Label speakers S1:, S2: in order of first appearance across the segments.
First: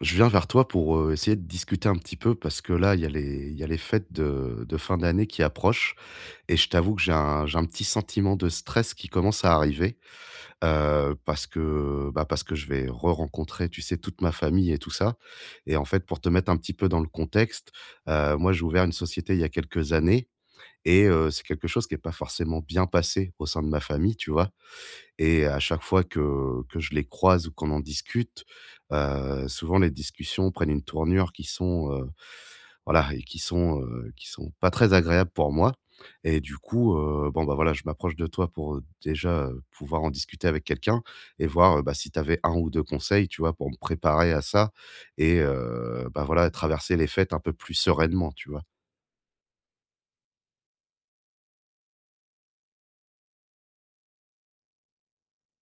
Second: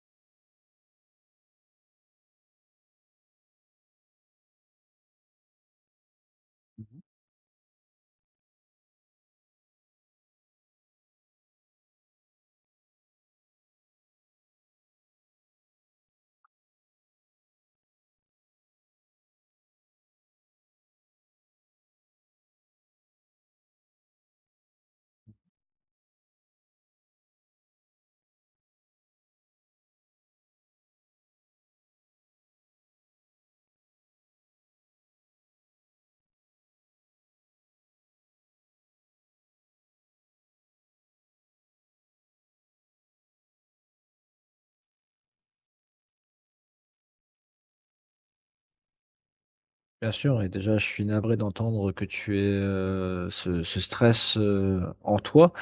S1: Je viens vers toi pour essayer de discuter un petit peu parce que là, il y a les fêtes de fin d'année qui approchent et je t'avoue
S2: Mmh.
S1: que j'ai un petit sentiment de stress qui commence à arriver parce que bah, parce que je vais re-rencontrer, tu sais, toute ma famille et tout ça. Et en fait, pour te mettre un petit peu dans le contexte, moi, j'ai ouvert une société il y a quelques années. Et c'est quelque chose qui n'est pas forcément bien passé au sein de ma famille, tu vois. Et à chaque fois que je les croise ou qu'on en discute, souvent les discussions prennent une tournure voilà et qui sont pas très agréables pour moi et du coup, bon, bah, voilà, je m'approche de toi pour, déjà, pouvoir en discuter avec quelqu'un et voir, bah, si tu avais 1 ou 2 conseils, tu vois? Pour me préparer à ça et bah, voilà, traverser les fêtes un peu plus sereinement, tu vois?
S2: Bien sûr et déjà, je suis navré d'entendre que tu aies, ce stress, en toi.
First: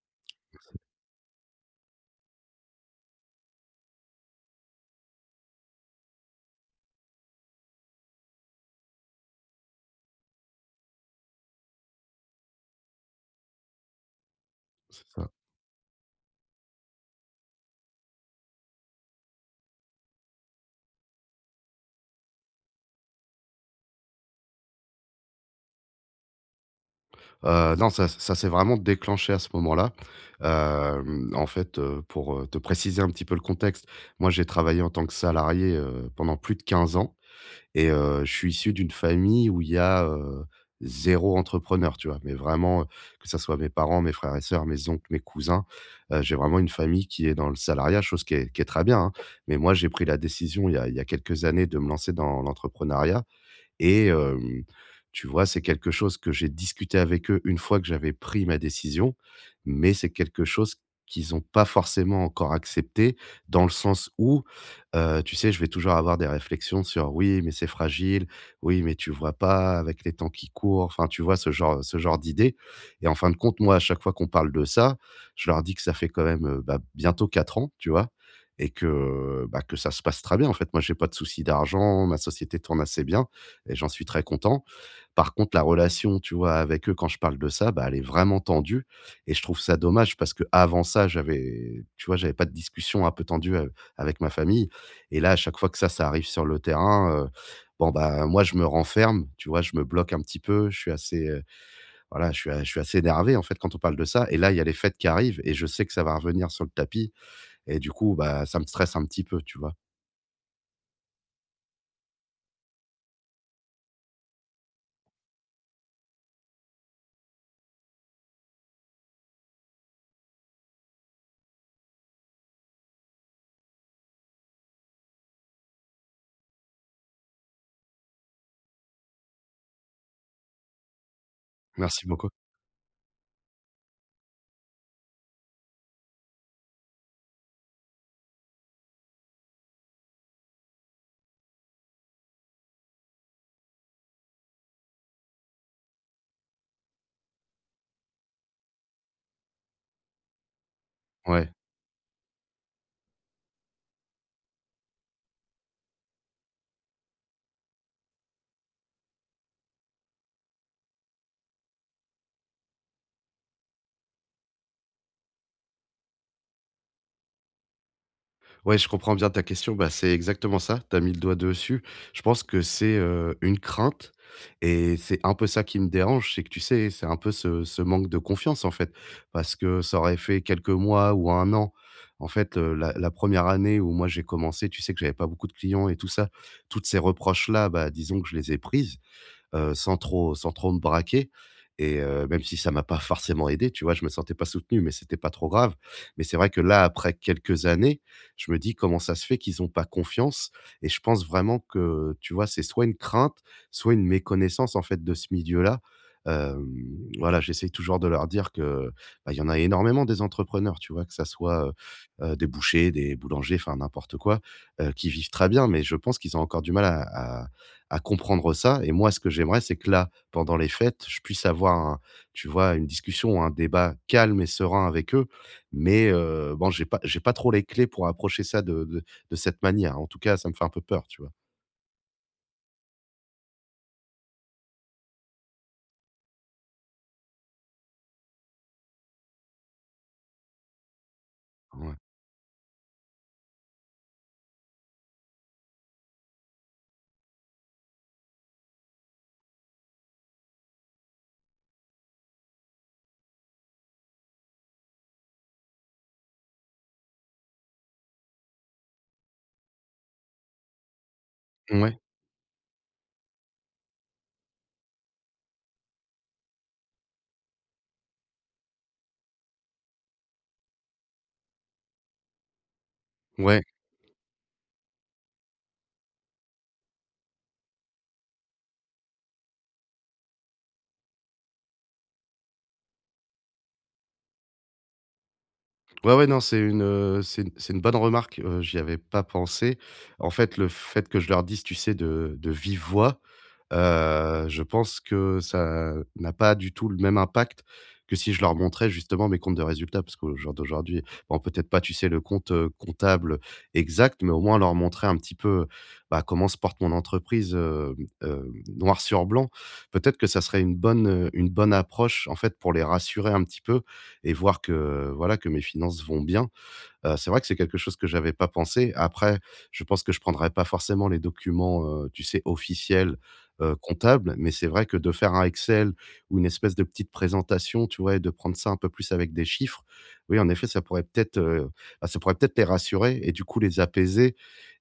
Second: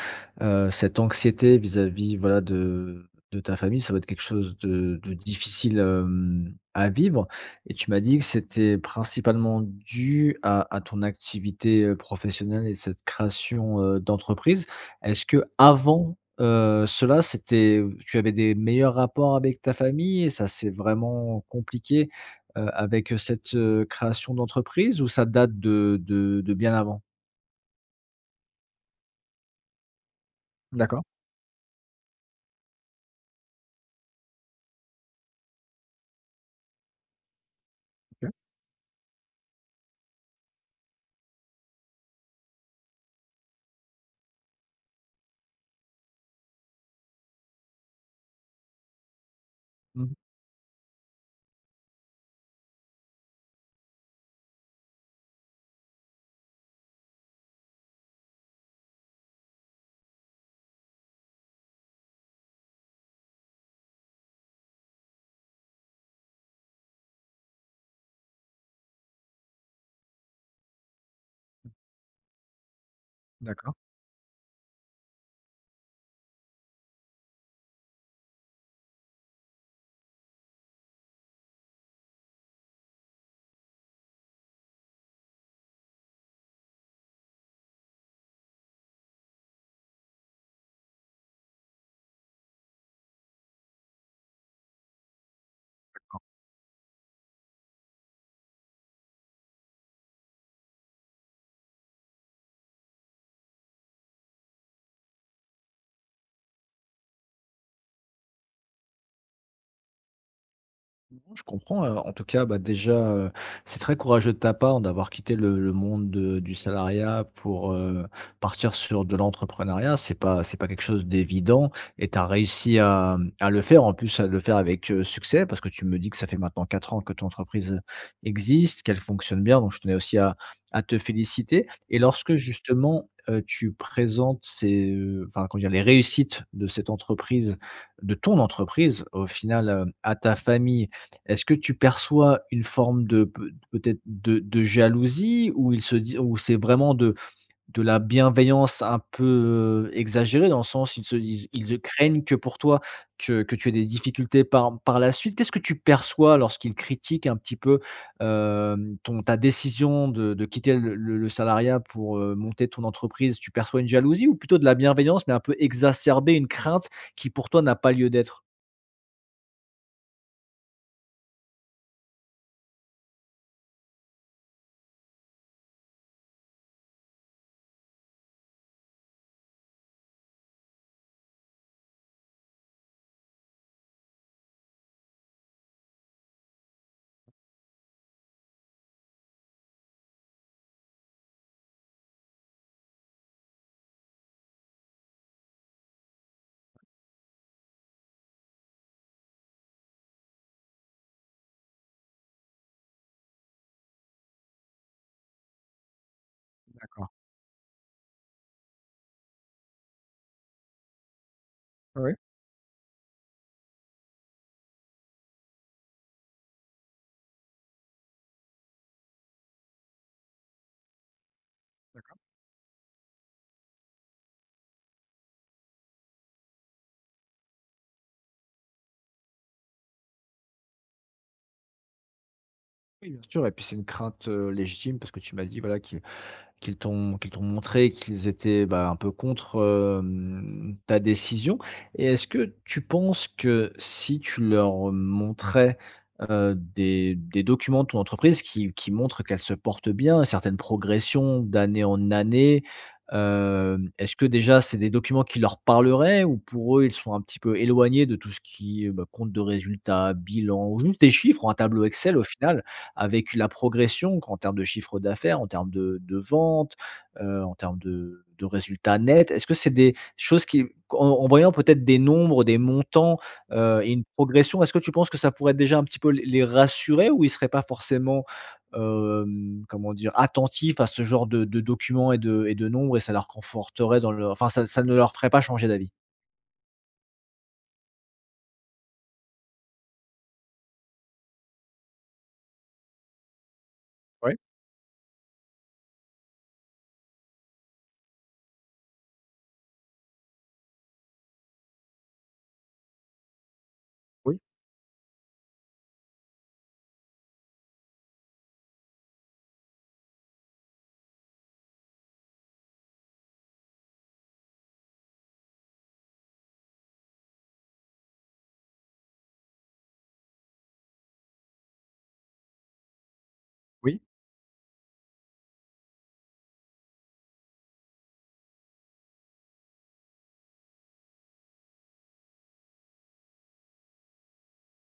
S2: Cette anxiété vis-à-vis, voilà, de ta famille, ça va être quelque chose de difficile, à vivre et tu m'as dit que c'était principalement dû à ton activité, professionnelle et cette création, d'entreprise.
S1: C'est
S2: Est-ce
S1: ça.
S2: qu'avant, cela, c'était tu avais des meilleurs rapports avec ta famille et ça s'est vraiment compliqué avec cette, création d'entreprise ou ça date de bien avant?
S1: Non, ça s'est vraiment déclenché à ce moment-là.
S2: D'accord.
S1: En fait, pour, te préciser un petit peu le contexte, moi, j'ai travaillé en tant que salarié, pendant plus de 15 ans et
S2: OK.
S1: je suis issu d'une famille où il y a, 0 entrepreneur, tu vois? Mais vraiment, que ça soit mes parents, mes frères et sœurs, mes oncles, mes cousins, j'ai vraiment une famille qui est dans le salariat, chose qui est très bien, hein. Mais moi, j'ai pris
S2: Mmh.
S1: la décision il y a quelques années de me lancer dans l'entrepreneuriat et tu vois, c'est quelque chose que j'ai discuté avec eux une fois que j'avais pris ma décision, mais c'est quelque chose qu'ils n'ont pas forcément encore accepté, dans le sens où, tu sais, je vais toujours avoir des réflexions sur: «Oui, mais c'est fragile. Oui, mais tu vois pas avec les temps qui courent». Enfin, tu vois, ce genre d'idées et en fin de compte,
S2: D'accord.
S1: moi, à chaque fois qu'on parle de ça, je leur dis que ça fait quand même, bah, bientôt 4 ans, tu vois? Et que, bah, que ça se passe très bien, en fait. Moi, j'ai pas de souci d'argent, ma société tourne assez bien et j'en suis très content. Par contre, la relation, tu vois, avec eux, quand je parle de ça, bah, elle est vraiment tendue et je trouve ça dommage parce que avant ça, j'avais tu vois, j'avais pas de discussion un peu tendue a avec ma famille et là, à chaque fois que ça arrive sur le terrain, bon, bah, moi, je me renferme, tu vois? Je me bloque un petit peu, je suis assez, voilà, je suis assez énervé, en fait, quand on parle de ça et là, il y a les fêtes qui arrivent et je sais que ça va revenir sur le tapis et du coup, bah, ça me stresse un petit peu, tu vois?
S2: Je comprends, en tout cas, bah, déjà, c'est très courageux de ta part d'avoir quitté le monde de du salariat pour, partir sur de l'entrepreneuriat. C'est pas quelque chose d'évident et tu as réussi à le faire, en plus à le faire avec, succès parce que tu me dis que ça fait maintenant 4 ans que ton entreprise existe, qu'elle fonctionne bien, donc je tenais aussi à te féliciter. Et
S1: Merci beaucoup.
S2: lorsque justement, tu présentes ces, enfin, comment dire? Les réussites de cette entreprise, de ton entreprise au final, à ta famille, est-ce que tu perçois une forme de peut-être de jalousie, ou il se dit, ou c'est vraiment de la bienveillance un peu, exagérée dans le sens ils se ils
S1: Ouais.
S2: ils se craignent que pour toi que tu aies des difficultés par la suite? Qu'est-ce que tu perçois lorsqu'ils critiquent un petit peu, ton ta décision de quitter le salariat pour, monter ton entreprise? Tu perçois une jalousie ou plutôt de la bienveillance mais un peu exacerbée, une crainte qui pour toi n'a pas lieu d'être?
S1: Ouais, je comprends bien ta question. Bah, c'est exactement ça. Tu as mis le doigt dessus. Je pense que c'est, une crainte et c'est un peu ça qui me dérange. C'est que, tu sais, c'est un peu ce manque de confiance, en fait. Parce que ça aurait fait quelques mois ou un an. En fait, la 1 année où moi j'ai commencé, tu sais que j'avais pas beaucoup de clients et tout ça. Toutes ces reproches là, bah, disons que je les ai prises sans trop me braquer et même si ça m'a pas forcément aidé, tu vois? Je me sentais pas soutenu, mais c'était pas trop grave. Mais c'est vrai que là, après quelques années, je me dis: «Comment ça se fait qu'ils ont pas confiance?» et je pense vraiment que, tu vois, c'est soit une crainte, soit une méconnaissance, en fait, de ce milieu-là. Hem,
S2: D'accord.
S1: voilà, j'essaye toujours de leur dire que, bah, il y en a énormément des entrepreneurs, tu vois? Que ça soit,
S2: Ouais.
S1: des bouchers, des boulangers, enfin n'importe quoi, qui vivent très bien, mais je pense qu'ils ont encore du mal à à à comprendre ça et moi, ce que j'aimerais, c'est que là, pendant les fêtes, je puisse avoir un tu vois, une discussion, un débat calme et serein avec eux. Mais bon, j'ai pas trop les clés pour approcher ça de cette manière. En tout cas, ça me fait un peu peur, tu vois?
S2: Oui, bien sûr, et puis c'est une crainte, légitime parce que tu m'as dit, voilà, qu'ils t'ont montré qu'ils étaient, bah, un peu contre, ta décision.
S1: Ouais.
S2: Et est-ce que tu penses que si tu leur montrais, des documents de ton entreprise qui montrent qu'elle se porte bien, certaines progressions d'année en année, est-ce que déjà c'est des documents qui leur parleraient, ou pour eux, ils sont un petit peu éloignés de tout ce qui est, bah, compte de résultats, bilan, ou juste des chiffres, un tableau
S1: Ouais.
S2: Excel au final? A vécu la progression en termes de chiffre d'affaires, en termes de ventes, en termes de résultats nets? Est-ce que c'est des choses qui en voyant peut-être des nombres, des montants,
S1: Ouais.
S2: et une progression, est-ce que tu penses que ça pourrait déjà un petit peu les rassurer, ou ils ne seraient pas forcément, comment dire? Attentifs à ce genre de documents et de nombres, et ça leur conforterait dans le, enfin ça ne leur ferait pas changer d'avis?
S1: Ouais, ouais, non, c'est une bonne remarque, j'y avais pas pensé. En fait, le fait que je leur dise, tu sais, de vive voix,
S2: Oui,
S1: Je pense que ça n'a pas du tout le même impact que si je leur montrais justement mes comptes de résultats. Parce qu'aux jour d'aujourd'hui, bon peut-être pas, tu sais, le compte, comptable exact, mais
S2: oui,
S1: au moins leur montrer un petit peu, bah, comment se porte mon entreprise, noir sur blanc. Peut-être que ça serait une bonne approche en fait pour les rassurer un petit peu et voir que, voilà, que mes finances vont bien. C'est vrai que c'est quelque chose que j'avais pas pensé. Après, je pense que je prendrais pas forcément les documents, tu sais, officiels,
S2: oui.
S1: comptables, mais c'est vrai que de faire un Excel ou une espèce de petite présentation, tu vois? Et de prendre ça un peu plus avec des chiffres, oui, en effet, ça pourrait peut-être, bah, ça pourrait peut-être les rassurer et du coup les apaiser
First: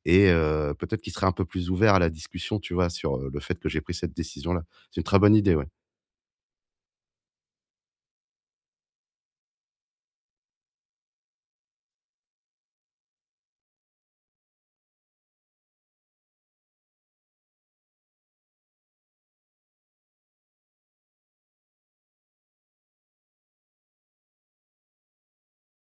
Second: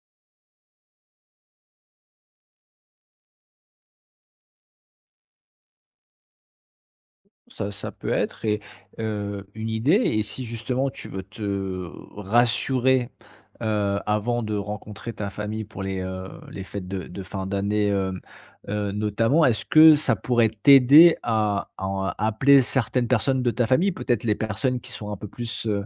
S1: et peut-être qu'ils seraient un peu plus ouverts à la discussion, tu vois? Sur, le fait que j'ai pris cette décision-là. C'est une très bonne idée, ouais.
S2: Ça peut être, et une idée. Et si justement tu veux te rassurer, avant de rencontrer ta famille pour les fêtes de fin d'année, notamment, est-ce que ça pourrait t'aider à appeler certaines personnes de ta famille? Peut-être les personnes qui sont un peu plus,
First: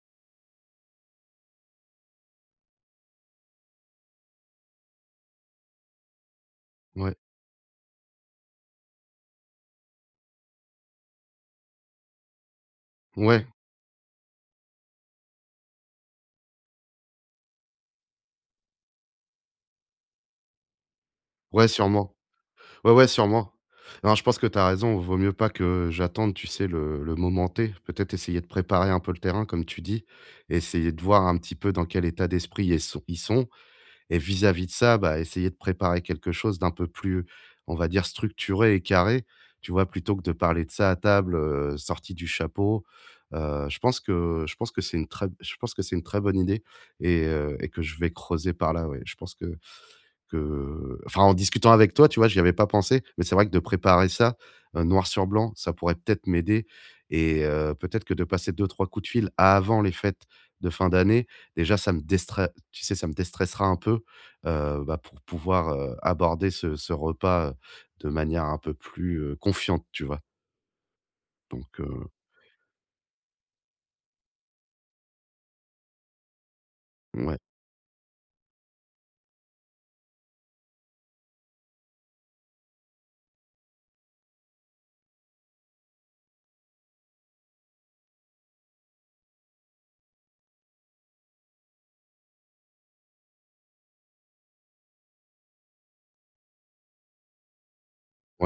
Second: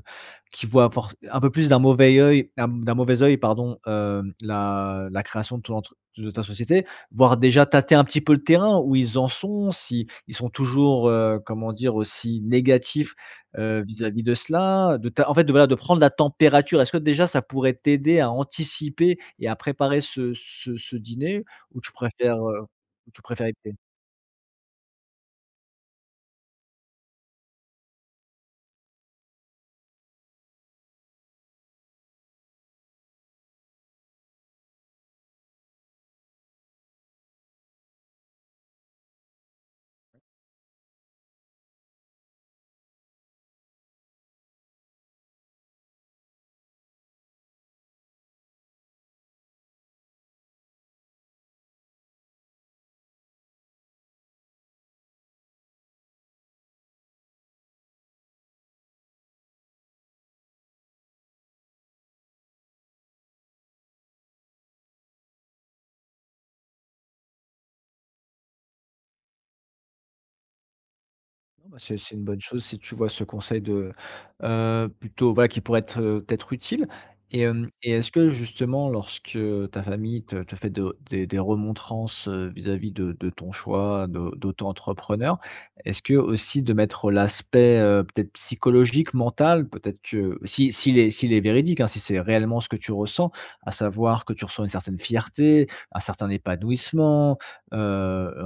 S2: qui voient for un peu plus d'un mauvais œil, d'un mauvais œil, pardon, la la création de ton entre de ta société?
S1: Ouais.
S2: Voir déjà tâter un petit peu le terrain, où ils en sont, si ils sont toujours, comment dire, aussi négatifs,
S1: Ouais,
S2: vis-à-vis de cela, de ta en fait, de voilà, de prendre la température. Est-ce que déjà ça pourrait t'aider à anticiper et à préparer ce dîner,
S1: ouais,
S2: ou tu
S1: sûrement.
S2: préfères, heu,
S1: Ouais, ouais,
S2: ou tu préfères
S1: sûrement.
S2: éviter?
S1: Non, je pense que tu as raison. Vaut mieux pas que j'attende, tu sais, le moment T. Peut-être essayer de préparer un peu le terrain, comme tu dis. Essayer de voir un petit peu dans quel état d'esprit ils sont et vis-à-vis de ça, bah, essayer de préparer quelque chose d'un peu plus, on va dire, structuré et carré. Tu vois? Plutôt que de parler de ça à table, sorti du chapeau. Je pense que c'est une très je pense que c'est une très bonne idée et que je vais creuser par là, ouais. Je pense que enfin, en discutant avec toi, tu vois, j'y avais pas pensé, mais c'est vrai que de préparer ça, noir sur blanc, ça pourrait peut-être m'aider et peut-être que de passer deux, trois coups de fil avant les fêtes de fin d'année, déjà ça me déstre tu sais, ça me déstressera un peu, bah, pour pouvoir, aborder ce repas, de manière un peu plus, confiante, tu vois?
S2: Non, bah,
S1: Donc
S2: c'est c'est une bonne chose si tu vois ce conseil de, plutôt voilà qui pourrait être, peut-être utile.
S1: ouais,
S2: Et est-ce que justement lorsque ta famille te fait de des remontrances, vis-à-vis de ton choix d'auto-entrepreneur, est-ce que aussi de mettre l'aspect, peut-être psychologique, mental, peut-être que si s'il est s'il est véridique, hein, si c'est réellement ce que tu ressens, à savoir que tu ressens une certaine fierté, un certain épanouissement, heu,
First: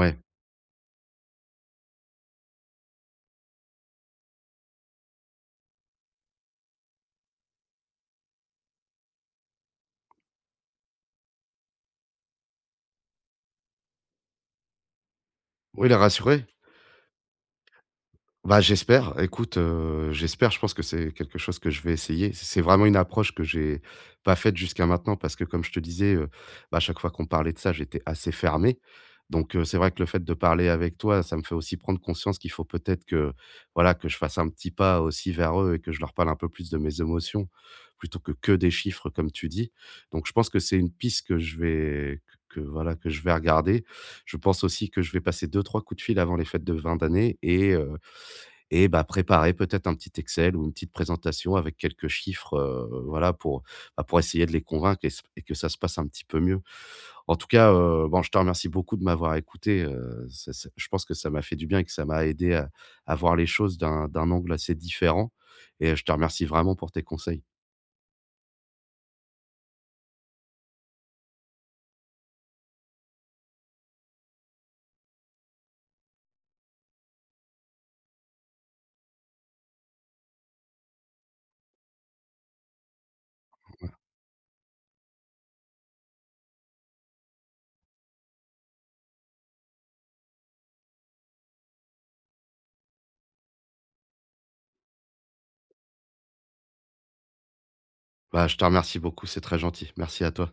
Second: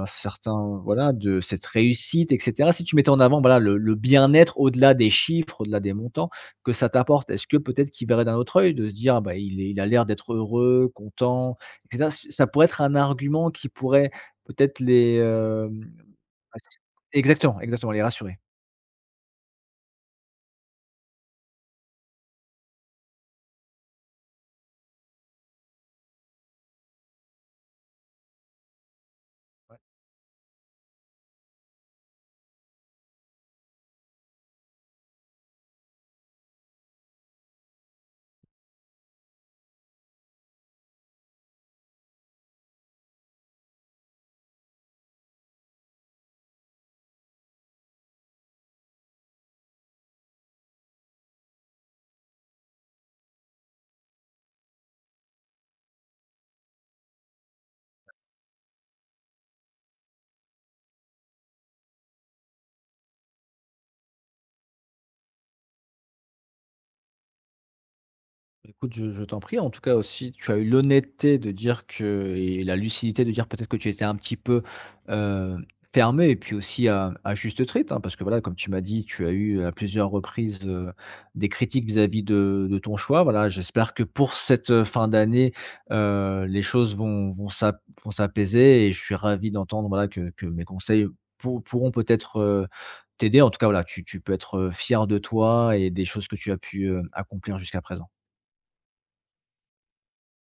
S2: un de cette réussite, et cetera. Si tu mettais en avant, voilà, le bien-être au-delà des chiffres, au-delà des montants que ça t'apporte, est-ce que peut-être qu'il verrait d'un autre œil, de se dire: «Ah bah, il a l'air d'être heureux, content», et cetera? Ç ça pourrait être un argument qui pourrait peut-être les,
S1: Oui, les rassuré.
S2: exactement, exactement, les rassurer.
S1: Bah, j'espère. Écoute, j'espère. Je pense que c'est quelque chose que je vais essayer. C'est vraiment une approche que j'ai pas faite jusqu'à maintenant parce que comme je te disais, bah, à chaque fois qu'on parlait de ça, j'étais assez fermé. Donc, c'est vrai que le fait de parler avec toi, ça me fait aussi prendre conscience qu'il faut peut-être que, voilà, que je fasse un petit pas aussi vers eux et que je leur parle un peu plus de mes émotions plutôt que des chiffres comme tu dis. Donc je pense que c'est une piste que je vais que voilà, que je vais regarder. Je pense aussi que je vais passer deux trois coups de fil avant les fêtes de vingt d'année et bah, préparer peut-être un petit Excel ou une petite présentation avec quelques chiffres, voilà pour, bah, pour essayer de les convaincre et que ça se passe un petit peu mieux. En tout cas, bon, je te remercie beaucoup de m'avoir écouté, ça je pense que ça m'a fait du bien et que ça m'a aidé à voir les choses d'un angle assez différent et je te remercie vraiment pour tes conseils.
S2: Écoute, je t'en prie. En tout cas aussi, tu as eu l'honnêteté de dire que, et la lucidité de dire peut-être que tu étais un petit peu, heu, fermée, et puis aussi à juste titre, hein, parce que voilà, comme tu m'as dit, tu as eu à plusieurs reprises, des critiques vis-à-vis de ton choix. Voilà, j'espère que pour cette, fin d'année, les choses vont s'apaiser, et je suis ravi d'entendre, voilà, que mes conseils pourront peut-être, t'aider. En tout cas, voilà, tu peux être, fière de toi et des choses que tu as pu, accomplir jusqu'à présent.
S1: Bah, je te remercie beaucoup, c'est très gentil. Merci à toi.